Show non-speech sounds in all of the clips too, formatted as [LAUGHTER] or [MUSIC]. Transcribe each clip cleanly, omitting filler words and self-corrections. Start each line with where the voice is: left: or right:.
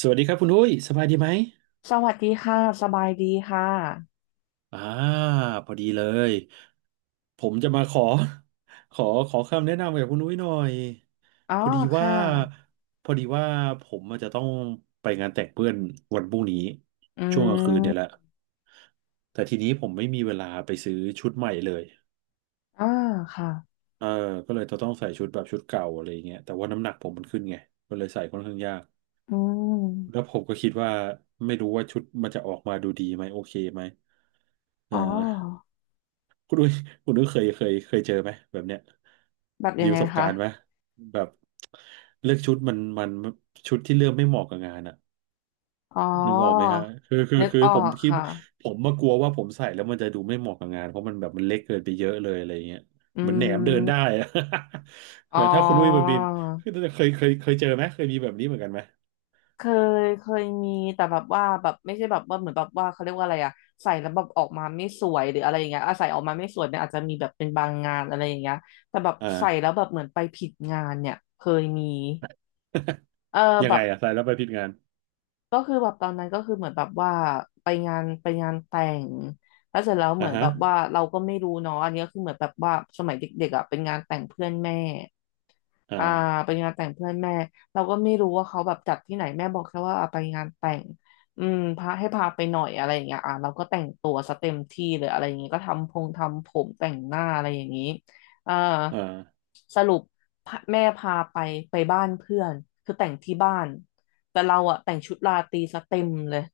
right: สวัสดีครับคุณอุ้ยสบายดีไหม
left: สวัสดีค่ะสบายดีค่ะ
right: อ่าพอดีเลยผมจะมาขอขอคำแนะนำกับคุณอุ้ยหน่อย
left: อ๋อ
right: พอดีว่า
left: ค่ะ
right: พอดีว่าผมอาจจะต้องไปงานแต่งเพื่อนวันพรุ่งนี้
left: อื
right: ช่วงกลางคืนเนี่ยแห
left: ม
right: ละแต่ทีนี้ผมไม่มีเวลาไปซื้อชุดใหม่เลย
left: อ่าค่ะ
right: เออก็เลยจะต้องใส่ชุดแบบชุดเก่าอะไรอย่างเงี้ยแต่ว่าน้ำหนักผมมันขึ้นไงก็เลยใส่ค่อนข้างยาก
left: อื
right: แล้ว
left: ม
right: ผมก็คิดว่าไม่รู้ว่าชุดมันจะออกมาดูดีไหมโอเคไหม
left: อ๋
right: อ่า
left: อ
right: คุณอุ้ยคุณอุ้ยเคยเจอไหมแบบเนี้ย
left: แบบยั
right: มี
left: ง
right: ป
left: ไง
right: ระสบ
left: คะ
right: การณ์ไหมแบบเลือกชุดมันชุดที่เลือกไม่เหมาะกับงานอะ
left: อ๋อ
right: นึกออกไหมฮะคือคือ
left: นึก
right: คือ
left: อ
right: ผ
left: อ
right: ม
left: ก
right: คิด
left: ค่ะ
right: ผมมากลัวว่าผมใส่แล้วมันจะดูไม่เหมาะกับงานเพราะมันแบบมันเล็กเกินไปเยอะเลยอะไรเงี้ย
left: อื
right: เหมือนแหนมเดินได้
left: ม
right: อะ [LAUGHS]
left: อ๋อ
right: แต่ถ้าคุณอุ้ยมันบินคือเคยเจอไหมเคยมีแบบนี้เหมือนกันไหม
left: เคเคยมีแต่แบบว่าแบบไม่ใช่แบบว่าเหมือนแบบว่าเขาเรียกว่าอะไรอะใส่แล้วแบบออกมาไม่สวยหรืออะไรอย่างเงี้ยอะใส่ออกมาไม่สวยเนี่ยอาจจะมีแบบเป็นบางงานอะไรอย่างเงี้ยแต่แบบ
right: อ่า
left: ใส่แล้วแบบเหมือนไปผิดงานเนี่ยเคยมีเออ
right: [LAUGHS] ยั
left: แบ
right: งไง
left: บ
right: อะใส่แล้วไปผิดงาน
left: ก็คือแบบตอนนั้นก็คือเหมือนแบบว่าไปงานแต่งแล้วเสร็จแล้วเห
right: อ่า
left: มือน
right: ฮะ
left: แบบว่าเราก็ไม่รู้เนาะอันนี้ก็คือเหมือนแบบว่าสมัยเด็กๆอ่ะเป็นงานแต่งเพื่อนแม่อ่า
right: อ่า
left: ไปงานแต่งเพื่อนแม่เราก็ไม่รู้ว่าเขาแบบจัดที่ไหนแม่บอกแค่ว่าอ่ะไปงานแต่งอืมพาให้พาไปหน่อยอะไรอย่างเงี้ยอ่ะเราก็แต่งตัวซะเต็มที่เลยอะไรอย่างเงี้ยก็ทำพงทำผมแต่งหน้าอะไรอย่างงี้อ่า
right: อ่า
left: สรุปพาแม่พาไปไปบ้านเพื่อนคือแต่งที่บ้าน แต่เราอะแต่งชุดราตรีซะเต็มเลย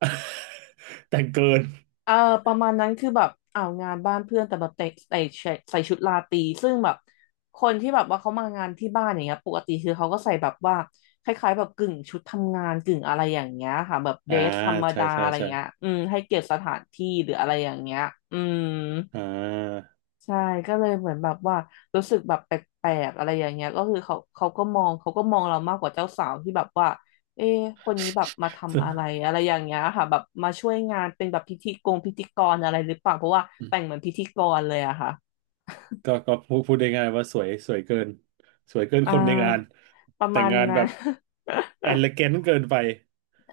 right: [LAUGHS] แต่งเกิน
left: เออประมาณนั้นคือแบบเอางานบ้านเพื่อนแต่แบบแต่งใส่ชุดราตรีซึ่งแบบคนที่แบบว่าเขามางานที่บ้านอย่างเงี้ยปกติคือเขาก็ใส่แบบว่าคล้ายๆแบบกึ่งชุดทำงานกึ่งอะไรอย่างเงี้ยค่ะแบบเดร
right: อ่า
left: สธรรม
right: ใช่
left: ดา
right: ใช่
left: อะไร
right: ใช่
left: เงี้ยอืมให้เกียรติสถานที่หรืออะไรอย่างเงี้ยอืม
right: อ่า
left: ใช่ก็เลยเหมือนแบบว่ารู้สึกแบบแปลกๆอะไรอย่างเงี้ยก็คือเขาเขาก็มองเขาก็มองเรามากกว่าเจ้าสาวที่แบบว่าเอ๊ะคนนี้แบบมา
right: [LAUGHS] ซึ่
left: ทำ
right: ง
left: อะไรอะไรอย่างเงี้ยค่ะแบบมาช่วยงานเป็นแบบพิธีกรอะไรหรือเปล่าเพราะว่าแต่งเหมือนพิธีกรเลยอะค่ะ
right: ก็ก็พูดได้ง่ายว่าสวยสวยเกินสวยเกิน
left: อ่า
right: คนในงาน
left: ประ
right: แต่
left: มา
right: ง
left: ณ
right: งานแบ
left: นั้น
right: บเอ e เล
left: [LAUGHS]
right: a n น t เกินไป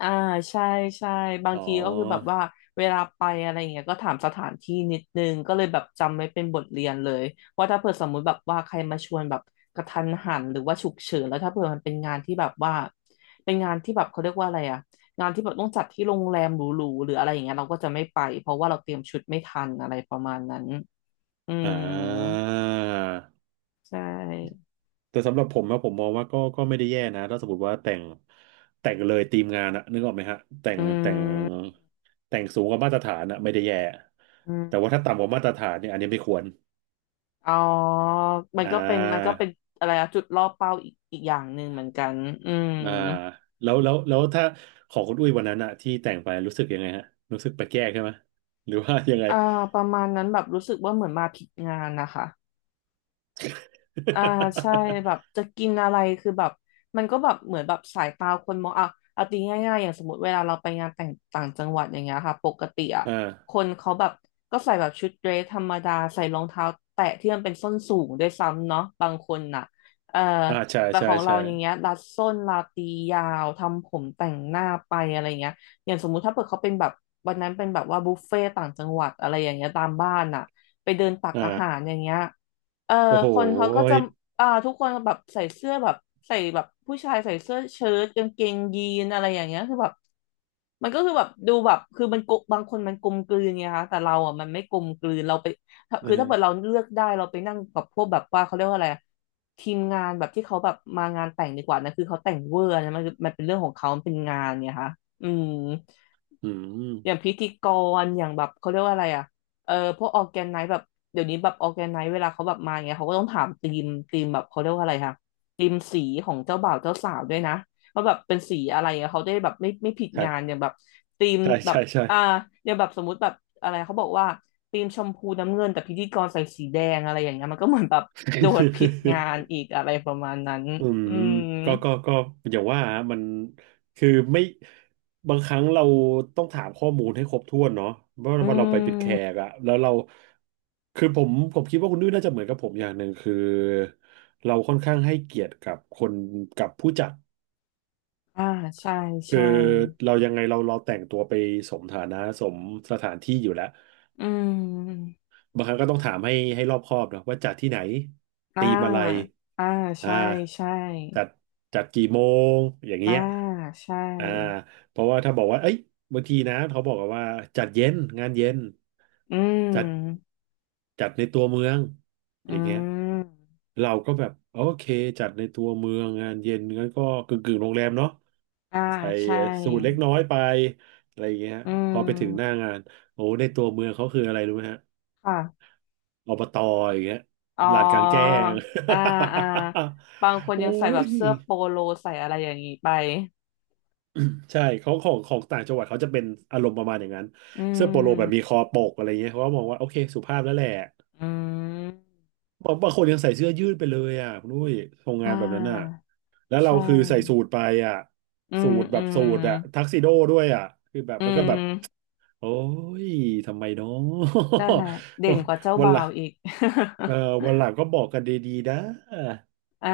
left: อ่าใช่ใช่บาง
right: อ๋อ
left: ทีก็คือแบบว่าเวลาไปอะไรอย่างเงี้ยก็ถามสถานที่นิดนึงก็เลยแบบจำไว้เป็นบทเรียนเลยว่าถ้าเผื่อสมมุติแบบว่าใครมาชวนแบบกระทันหันหรือว่าฉุกเฉินแล้วถ้าเผื่อมันเป็นงานที่แบบว่าเป็นงานที่แบบเขาเรียกว่าอะไรอะงานที่แบบต้องจัดที่โรงแรมหรูๆหรืออะไรอย่างเงี้ยเราก็จะไม่ไปเพราะว่าเราเตรียมชุดไม่ทันอะไรประมาณนั้นอื
right: อ่
left: ม
right: า
left: ใช่
right: แต่สำหรับผมนะผมมองว่าก็ก็ไม่ได้แย่นะถ้าสมมติว่าแต่งแต่งเลยทีมงานอะนึกออกไหมฮะแต่ง
left: อื
right: แต่ง
left: ม
right: แต่งสูงกว่ามาตรฐานอะไม่ได้แย่
left: อืม
right: แต่ว่าถ้าต่ำกว่ามาตรฐานเนี่ยอันนี้ไม่ควร
left: อ๋อ มัน
right: อ่า
left: ก็เป็น มันก็เป็นอะไรอะจุดล่อเป้าอีกอย่างหนึ่งเหมือนกัน อืม
right: อ่าแล้วถ้าของคุณอุ้ยวันนั้นอะที่แต่งไปรู้สึกยังไงฮะรู้สึกแปลกแยกใช่ไหมหรือว่ายังไง
left: อ่าประมาณนั้นแบบรู้สึกว่าเหมือนมาผิดงานนะคะ อ่าใช่แบบจะกินอะไรคือแบบมันก็แบบเหมือนแบบสายตาคนมองอ่ะเอาตีง่ายๆอย่างสมมติเวลาเราไปงานแต่งต่างจังหวัดอย่างเงี้ยค่ะปกติอ่ะ
right: [LAUGHS] อ่า
left: คนเขาแบบก็ใส่แบบชุดเดรสธรรมดาใส่รองเท้าแตะที่มันเป็นส้นสูงด้วยซ้ำเนาะบางคนน่ะเอ่อ
right: อ่าใช่
left: แต่
right: ใช่
left: ของเรา
right: ใช่
left: อย่างเงี้ยรัดส้นลาตียาวทำผมแต่งหน้าไปอะไรเงี้ยอย่างสมมุติถ้าเกิดเขาเป็นแบบวันนั้นเป็นแบบว่าบุฟเฟ่ต่างจังหวัดอะไรอย่างเงี้ยตามบ้านน่ะไปเดินตักอาหาร
right: อ่า
left: อย่างเงี้ย เออ
right: โอ้โห
left: คนเขาก็จะ
right: ย
left: อ่าทุกคนแบบใส่เสื้อแบบใส่แบบผู้ชายใส่เสื้อเชิ้ตกางเกงยีนอะไรอย่างเงี้ยคือแบบมันก็คือแบบดูแบบคือมันกบบางคนมันกลมกลืนไงคะแต่เราอ่ะมันไม่กลมกลืนเราไป
right: เอ
left: คือถ้าเกิด
right: อ
left: เราเลือกได้เราไปนั่งกับพวกแบบว่าเขาเรียกว่าอะไรอะทีมงานแบบที่เขาแบบมางานแต่งดีกว่านะคือเขาแต่งเวอร์นะมันเป็นเรื่องของเขามันเป็นงานไงคะอืม
right: อื
left: อย่าง
right: ม
left: พิธีกรอย่างแบบเขาเรียกว่าอะไรอ่ะเออพวกออแกนไนซ์แบบเดี๋ยวนี้แบบออแกนไนซ์เวลาเขาแบบมาอย่างเงี้ยเขาก็ต้องถามธีมแบบเขาเรียกว่าอะไรคะธีมสีของเจ้าบ่าวเจ้าสาวด้วยนะว่าแบบเป็นสีอะไรอะเขาได้แบบไม่ผิดงานอ
right: ใช่
left: ย่างแบบธีม
right: ใช่
left: แบบ
right: ใช่ใช่
left: อ่าอย่างแบบสมมุติแบบอะไรเขาบอกว่าธีมชมพูน้ำเงินแต่พิธีกรใส่สีแดงอะไรอย่างเงี้ยมันก็เหมือนแบบโดดผิดงาน
right: [LAUGHS]
left: อีกอะไรประมาณนั้น
right: อืม
left: อืม
right: ก็ก็ก็อย่างว่าฮะมันคือไม่บางครั้งเราต้องถามข้อมูลให้ครบถ้วนเนาะเพราะ
left: อื
right: ว่าเราไปเป็นแข
left: ม
right: กอะแล้วเราคือผมคิดว่าคุณนุ้ยน่าจะเหมือนกับผมอย่างหนึ่งคือเราค่อนข้างให้เกียรติกับคนกับผู้จัด
left: อ่าใช่
right: คือ
left: ใช่
right: เรายังไงเราแต่งตัวไปสมฐานะสมสถานที่อยู่แล้ว
left: อืม
right: บางครั้งก็ต้องถามให้รอบคอบเนอะว่าจัดที่ไหน
left: อ่า
right: ตีมอะไร
left: อ่า
right: อ่า
left: ใช่ใช่
right: จัดจัดกี่โมงอย่าง
left: อ่า
right: เงี้ย
left: ใช่
right: อ่าเพราะว่าถ้าบอกว่าเอ้ยบางทีนะเขาบอกกันว่าจัดเย็นงานเย็น
left: อื
right: จัด
left: ม
right: จัดในตัวเมืองอ
left: อื
right: ย่างเงี้ย
left: ม
right: เราก็แบบโอเคจัดในตัวเมืองงานเย็นงั้นก็กึ่งกึ่งโรงแรมเนาะ
left: อ่า
right: ใส่
left: ใช่
right: สูทเล็กน้อยไปอะไรอย่างเงี้ย
left: อื
right: พอไปถึงหน้า
left: ม
right: งานโอ้ในตัวเมืองเขาคืออะไรรู้ไหมฮะ
left: ค่ะ
right: อบตอย่างเงี้ย
left: อ๋อ
right: ลานกลางแจ้ง
left: อ่าอ่าบางคน
right: [LAUGHS] อุ้
left: ยังใส่แบ
right: ย
left: บเสื้อโปโลใส่อะไรอย่างนี้ไป
right: ใช่ของต่างจังหวัดเขาจะเป็นอารมณ์ประมาณอย่างนั้น
left: อื
right: เสื้อโปโลแบบมีค
left: ม
right: อปกอะไรเงี้ยเขาก็มองว่าโอเคสุภาพแล้วแหละ
left: อืม
right: บางบางคนยังใส่เสื้อยืดไปเลยอ่ะคุณนุ้ยโรง
left: อ่
right: งานแบบนั้นอ่ะ
left: า
right: แล้วเรา
left: ใช่
right: คือใส่สูทไปอ่ะ
left: อื
right: สู
left: ม
right: ทแบ
left: อื
right: บสู
left: ม
right: ทอ่ะทักซิโดด้วยอ่ะคือแบบ
left: อื
right: มันก็แบบ
left: ม
right: โอ้ยทำไมเนาะ
left: นั่นแหละเด่นกว่าเจ้า
right: [LAUGHS] วัน
left: บ่า
right: หลั
left: ว
right: ง
left: อีก [LAUGHS]
right: เออวันหลังก็บอกกันดีๆนะ
left: อ่า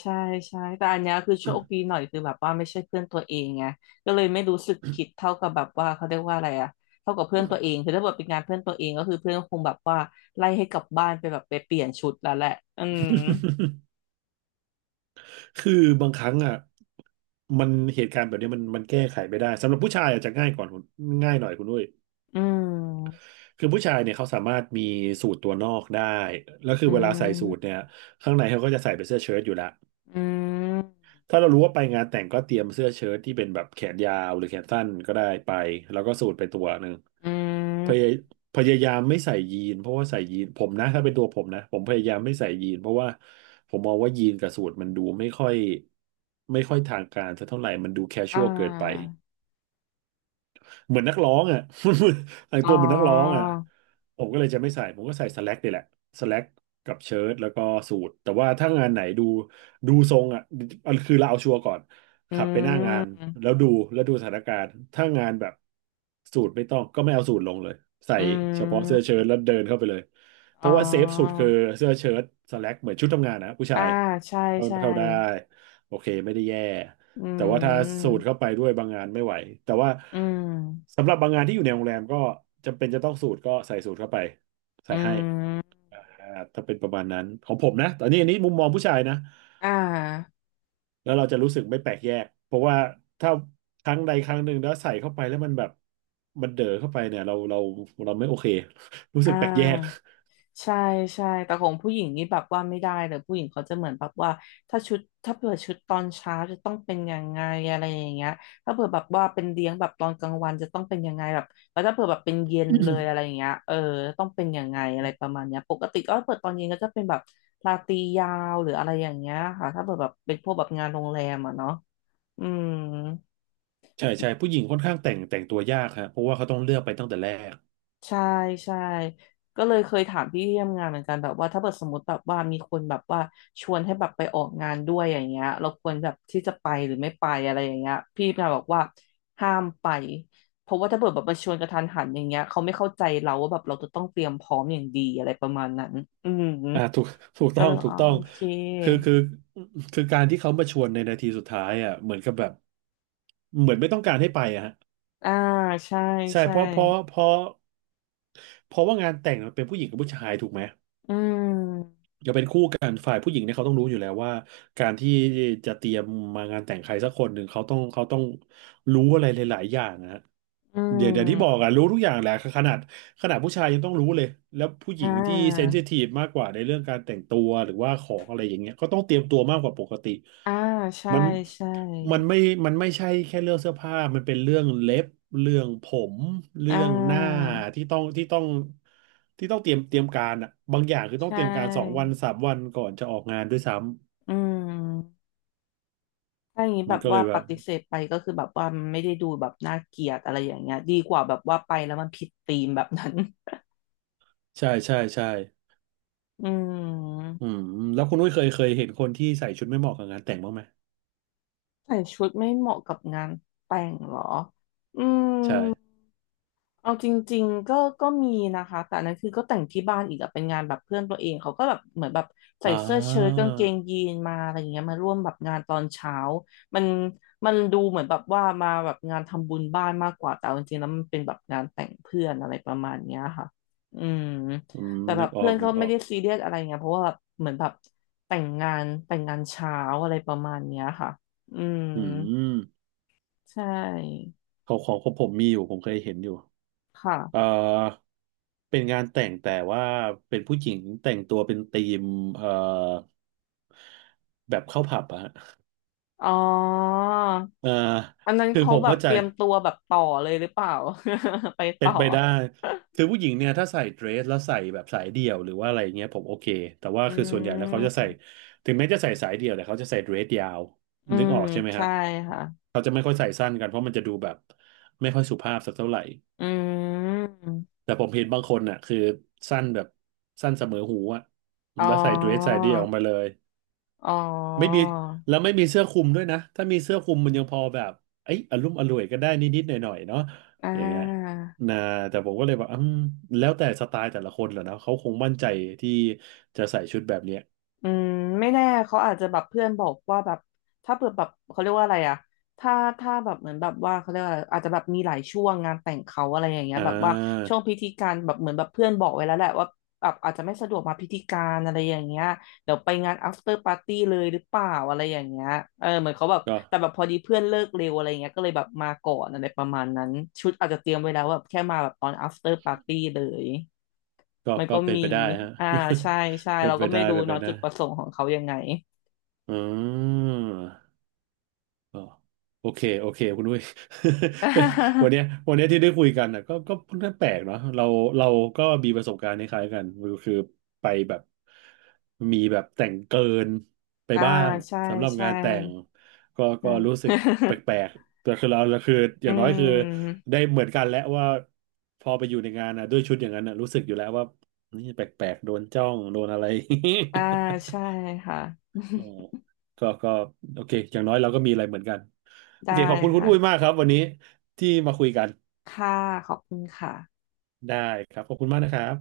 left: ใช่ใช่แต่อันเนี้ยคือโชคดีหน่อยคือแบบว่าไม่ใช่เพื่อนตัวเองไงก็เลยไม่รู้สึกผิดเท่ากับแบบว่าเขาเรียกว่าอะไรอะเท่ากับเพื่อนตัวเองคือถ้าเกิดเป็นงานเพื่อนตัวเองก็คือเพื่อนคงแบบว่าไล่ให้กลับบ้านไปแบบไปเปลี่ยนชุดแล้วแหละอืม
right: [LAUGHS] คือบางครั้งอ่ะมันเหตุการณ์แบบนี้มันแก้ไขไม่ได้สำหรับผู้ชายอาจจะง่ายก่อนคุณง่ายหน่อยคุณด้วย
left: อืม
right: คือผู้ชายเนี่ยเขาสามารถมีสูทตัวนอกได้แล้วคือ
left: อื
right: เวลาใส่สู
left: ม
right: ทเนี่ยข้างในเขาก็จะใส่เป็นเสื้อเชิ้ตอยู่ละ
left: อืม
right: ถ้าเรารู้ว่าไปงานแต่งก็เตรียมเสื้อเชิ้ตที่เป็นแบบแขนยาวหรือแขนสั้นก็ได้ไปแล้วก็สูทไปตัวหนึ่ง
left: อื
right: พยาย
left: ม
right: พยายามไม่ใส่ยีนเพราะว่าใส่ยีนผมนะถ้าเป็นตัวผมนะผมพยายามไม่ใส่ยีนเพราะว่าผมมองว่ายีนกับสูทมันดูไม่ค่อยทางการสักเท่าไหร่มันดูแคชช
left: อ่
right: วลเกินไป
left: า
right: เหมือนนักร้องอ่ะ [LAUGHS] แต่ง
left: อ๋อ
right: ตัวเหมือนนักร้องอ่ะผมก็เลยจะไม่ใส่ผมก็ใส่สแล็กนี่แหละสแล็กกับเชิ้ตแล้วก็สูทแต่ว่าถ้างานไหนดูดูทรงอ่ะเอาคือเราเอาชัวร์ก่อน
left: อื
right: ขับไปหน้างานแล้
left: ม
right: วดูแล้วดูสถานการณ์ถ้างานแบบสูทไม่ต้องก็ไม่เอาสูทลงเลยใส่
left: อื
right: เฉพาะเสื้อ
left: ม
right: เชิ้ตแล้วเดินเข้าไปเลยเพ
left: อ๋อ
right: ราะว่าเซฟสุดคือเสื้อเชิ้ตสแล็กเหมือนชุดทำงานนะผู้
left: อ่า
right: ชาย
left: ใช่
right: เข้า
left: ใช่
right: เข้าได้โอเคไม่ได้แย่
left: อื
right: แต่ว่าถ้าสู
left: ม
right: ดเข้าไปด้วยบางงานไม่ไหวแต่ว่า
left: อืม
right: สำหรับบางงานที่อยู่ในโรงแรมก็จำเป็นจะต้องสูดก็ใส่สูดเข้าไปใส่
left: อื
right: ให้
left: ม
right: อ่าถ้าเป็นประมาณนั้นของผมนะตอนนี้อันนี้มุมมองผู้ชายนะ
left: อ่า
right: แล้วเราจะรู้สึกไม่แปลกแยกเพราะว่าถ้าครั้งใดครั้งหนึ่งแล้วใส่เข้าไปแล้วมันแบบมันเด๋อเข้าไปเนี่ยเราเราไม่โอเค [LAUGHS] รู้
left: อ่
right: สึกแปลกแยก
left: าใช่ใช่แต่ของผู้หญิงนี่แบบว่าไม่ได้เลยผู้หญิงเขาจะเหมือนแบบว่าถ้าชุดถ้าเผื่อชุดตอนเช้าจะต้องเป็นยังไงอะไรอย่างเงี้ยถ้าเผื่อแบบว่าเป็นเลี้ยงแบบตอนกลางวันจะต้องเป็นยังไงแบบแล้วถ้าเผื่อแบบเป็นเย็นเลยอะไรอย่างเงี้ยเออต้องเป็นยังไงอะไรประมาณเนี้ยปกติก็เปิดตอนเย็นก็จะเป็นแบบราตรียาวหรืออะไรอย่างเงี้ยค่ะถ้าเผื่อแบบเป็นพวกแบบงานโรงแรมอ่ะเนาะอืม
right: ใช่ใช่ผู้หญิงค่อนข้างแต่งตัวยากฮะเพราะว่าเขาต้องเลือกไปตั้งแต่แรก
left: ใช่ใช่ก็เลยเคยถามพี่ที่ทำงานเหมือนกันแบบว่าถ้าเกิดสมมติแบบว่ามีคนแบบว่าชวนให้แบบไปออกงานด้วยอย่างเงี้ยเราควรแบบที่จะไปหรือไม่ไปอะไรอย่างเงี้ยพี่มาบอกว่าห้ามไปเพราะว่าถ้าเกิดแบบมาชวนกระทันหันอย่างเงี้ยเขาไม่เข้าใจเราว่าแบบเราจะต้องเตรียมพร้อมอย่างดีอะไรประมาณนั้นอืม
right: อ่าถูก [LAUGHS] ถูก
left: ก็
right: ต้อ
left: เล
right: ง
left: ย
right: ถู
left: อ๋อ
right: กต้อ
left: โอ
right: ง
left: เค
right: คือคือการที่เขามาชวนในนาทีสุดท้ายอ่ะเหมือนกับแบบเหมือนไม่ต้องการให้ไปอะฮะ
left: อ่าใช่
right: ใช่
left: ใช่
right: เพราะเพราะว่างานแต่งมันเป็นผู้หญิงกับผู้ชายถูกไหม
left: อืม
right: ก็เป็นคู่กันฝ่ายผู้หญิงเนี่ยเขาต้องรู้อยู่แล้วว่าการที่จะเตรียมมางานแต่งใครสักคนหนึ่งเขาต้องรู้อะไรหลายๆอย่างนะฮะ
left: อื
right: เดี๋ยวที่บอก
left: ม
right: อะรู้ทุกอย่างแหละขนาดขนาดผู้ชายยังต้องรู้เลยแล้วผู้ห
left: อ่
right: ญิงที่เซน
left: า
right: ซิทีฟมากกว่าในเรื่องการแต่งตัวหรือว่าของอะไรอย่างเงี้ยก็ต้องเตรียมตัวมากกว่าปกติ
left: อ่าใช่
right: มัน
left: ใช่
right: มันไม่มันไม่ใช่แค่เรื่องเสื้อผ้ามันเป็นเรื่องเล็บเรื่องผม
left: อ่
right: เรื่องหน้า
left: า
right: ที่ต้องที่ต้อง ที่ต้องเตรียมการอ่ะบางอย่างคือต้
left: ใช
right: องเตรียมการสองวั
left: ่
right: นสามวันก่อนจะออกงานด้วยซ้
left: อืมถ้าอย่างนี้
right: ำ
left: แบ
right: มัน
left: บ
right: ก็เล
left: ว่า
right: ยแบ
left: ป
right: บ
left: ฏิเสธไปก็คือแบบว่ามันไม่ได้ดูแบบน่าเกลียดอะไรอย่างเงี้ยดีกว่าแบบว่าไปแล้วมันผิดธีมแบบนั้น
right: ใช่
left: [LAUGHS] อืม
right: อืมแล้วคุณนุ้ยเคยเห็นคนที่ใส่ชุดไม่เหมาะกับงานแต่งบ้างไหม
left: ใส่ชุดไม่เหมาะกับงานแต่งเหรออื
right: ใช่
left: ม เอาจริงๆก็ก็มีนะคะแต่อันนั้นคือก็แต่งที่บ้านอีกอะเป็นงานแบบเพื่อนตัวเองเขาก็แบบเหมือนแบบใส่
right: อ่า
left: เสื้อเชิ้ตกางเกงยีนมาอะไรอย่างเงี้ยมาร่วมแบบงานตอนเช้ามันมันดูเหมือนแบบว่ามาแบบงานทำบุญบ้านมากกว่าแต่เอาจริงๆแล้วมันเป็นแบบงานแต่งเพื่อนอะไรประมาณเนี้ยค่ะอืม
right: อืม
left: แต่แบ
right: นึ
left: บ
right: กออ
left: เพื่อ
right: ก
left: นก็
right: นึกอ
left: ไม่
right: อก
left: ได้ซีเรียสอะไรเงี้ยเพราะว่าแบบเหมือนแบบแต่งงานแต่งงานเช้าอะไรประมาณเนี้ยค่ะอืม
right: อืม
left: ใช่
right: ของผมมีอยู่ผมเคยเห็นอยู่
left: ค่ะ
right: เอ่อเป็นงานแต่งแต่ว่าเป็นผู้หญิงแต่งตัวเป็นธีมเอ่อแบบเข้าผับอะฮะ
left: อ๋อ
right: เอ่อ
left: อันนั้น
right: คือ
left: เขา
right: ผม
left: แบบ
right: เข้าใจ
left: เตรียมตัวแบบต่อเลยหรือเปล่า [LAUGHS] ไป
right: เป็
left: ต่อ
right: นไปได้คือผู้หญิงเนี่ยถ้าใส่เดรสแล้วใส่แบบสายเดี่ยวหรือว่าอะไรเงี้ยผมโอเคแต่ว่า
left: อื
right: คือส่วนใหญ่แล้วเขาจะใส่
left: ม
right: ถึงแม้จะใส่สายเดี่ยวแต่เขาจะใส่เดรสยาว
left: อื
right: นึก
left: ม
right: ออกใช่ไหมฮะ
left: ใช่ค่ะ
right: เขาจะไม่ค่อยใส่สั้นกันเพราะมันจะดูแบบไม่ค่อยสุภาพสักเท่าไหร่
left: อืม
right: แต่ผมเห็นบางคนน่ะคือสั้นแบบสั้นเสมอหูอะ
left: อ๋อ
right: แล้วใส่เดรสสายเดี่ยวออกมาเลย
left: อ๋อ
right: ไม่มีไม่มีเสื้อคลุมด้วยนะถ้ามีเสื้อคลุมมันยังพอแบบเอ้ยอลุ่มอร่วยก็ได้นิดๆหน่อยๆเนาะ
left: อ่
right: อย่างเงี้ย
left: า
right: นะแต่ผมก็เลยแบบอืมแล้วแต่สไตล์แต่ละคนแหละเนาะเขาคงมั่นใจที่จะใส่ชุดแบบเนี้ย
left: อืมไม่แน่เขาอาจจะแบบเพื่อนบอกว่าแบบถ้าเปิดแบบเขาเรียกว่าอะไรอะถ้าถ้าแบบเหมือนแบบว่าเขาเรียกว่าอะไรอาจจะแบบมีหลายช่วงงานแต่งเขาอะไรอย่างเงี้ย
right: อ่
left: แบบว่า
right: า
left: ช่วงพิธีการแบบเหมือนแบบเพื่อนบอกไว้แล้วแหละว่าแบบอาจจะไม่สะดวกมาพิธีการอะไรอย่างเงี้ยเดี๋ยวไปงาน after party เลยหรือเปล่าอะไรอย่างเงี้ยเออเหมือนเขาแบบ
right: ก็
left: แต่แบบพอดีเพื่อนเลิกเร็วอะไรเงี้ยก็เลยแบบมาก่อนอะไรประมาณนั้นชุดอาจจะเตรียมไว้แล้วแบบแค่มาแบบตอน after party เลย
right: ก็
left: มัน
right: ก็
left: ก็
right: เป็น
left: มี
right: ไปได้ฮะ
left: อ่า ใช่ ใช่
right: [LAUGHS] เป็น
left: เรา
right: ไป
left: ก็ไม่
right: ได้
left: รู้
right: เป็นไป
left: เนาะ
right: ได้
left: จุดประสงค์ของเขายังไง
right: อืม อ๋อโอเคโอเคคุณด้วย [LAUGHS] วัน
left: [LAUGHS]
right: เนี้ยวันเนี้ยที่ได้คุยกันน่ะก็ค่อนข้างแปลกเนาะเราก็มีประสบการณ์คล้ายๆกันก็คือไปแบบมีแบบแต่งเกินไป
left: อ่า
right: บ้าง
left: ใช่
right: สำหรับ
left: ใช่
right: งานแต่งก็
left: ใช
right: ก็รู้
left: ่
right: สึกแปลกๆแต่คือเราคืออ
left: [LAUGHS] อื
right: ย่างน้อยคือ
left: ม
right: ได้เหมือนกันแล้วว่าพอไปอยู่ในงานน่ะด้วยชุดอย่างนั้นน่ะรู้สึกอยู่แล้วว่านี่แปลกๆโดนจ้องโดนอะไร
left: อ่า ใช่
right: [LAUGHS]
left: ค่ะ
right: อ๋อ
left: [LAUGHS]
right: ก็โอเคอย่างน้อยเราก็มีอะไรเหมือนกัน โอ
left: ได้
right: เค ขอบคุณคุณอุ้ย
left: ค่ะ
right: มากครับวันนี้ ที่มาคุยกัน
left: ค่ะขอบคุณค่ะ
right: ได้ครับ ขอบคุณมากนะครับ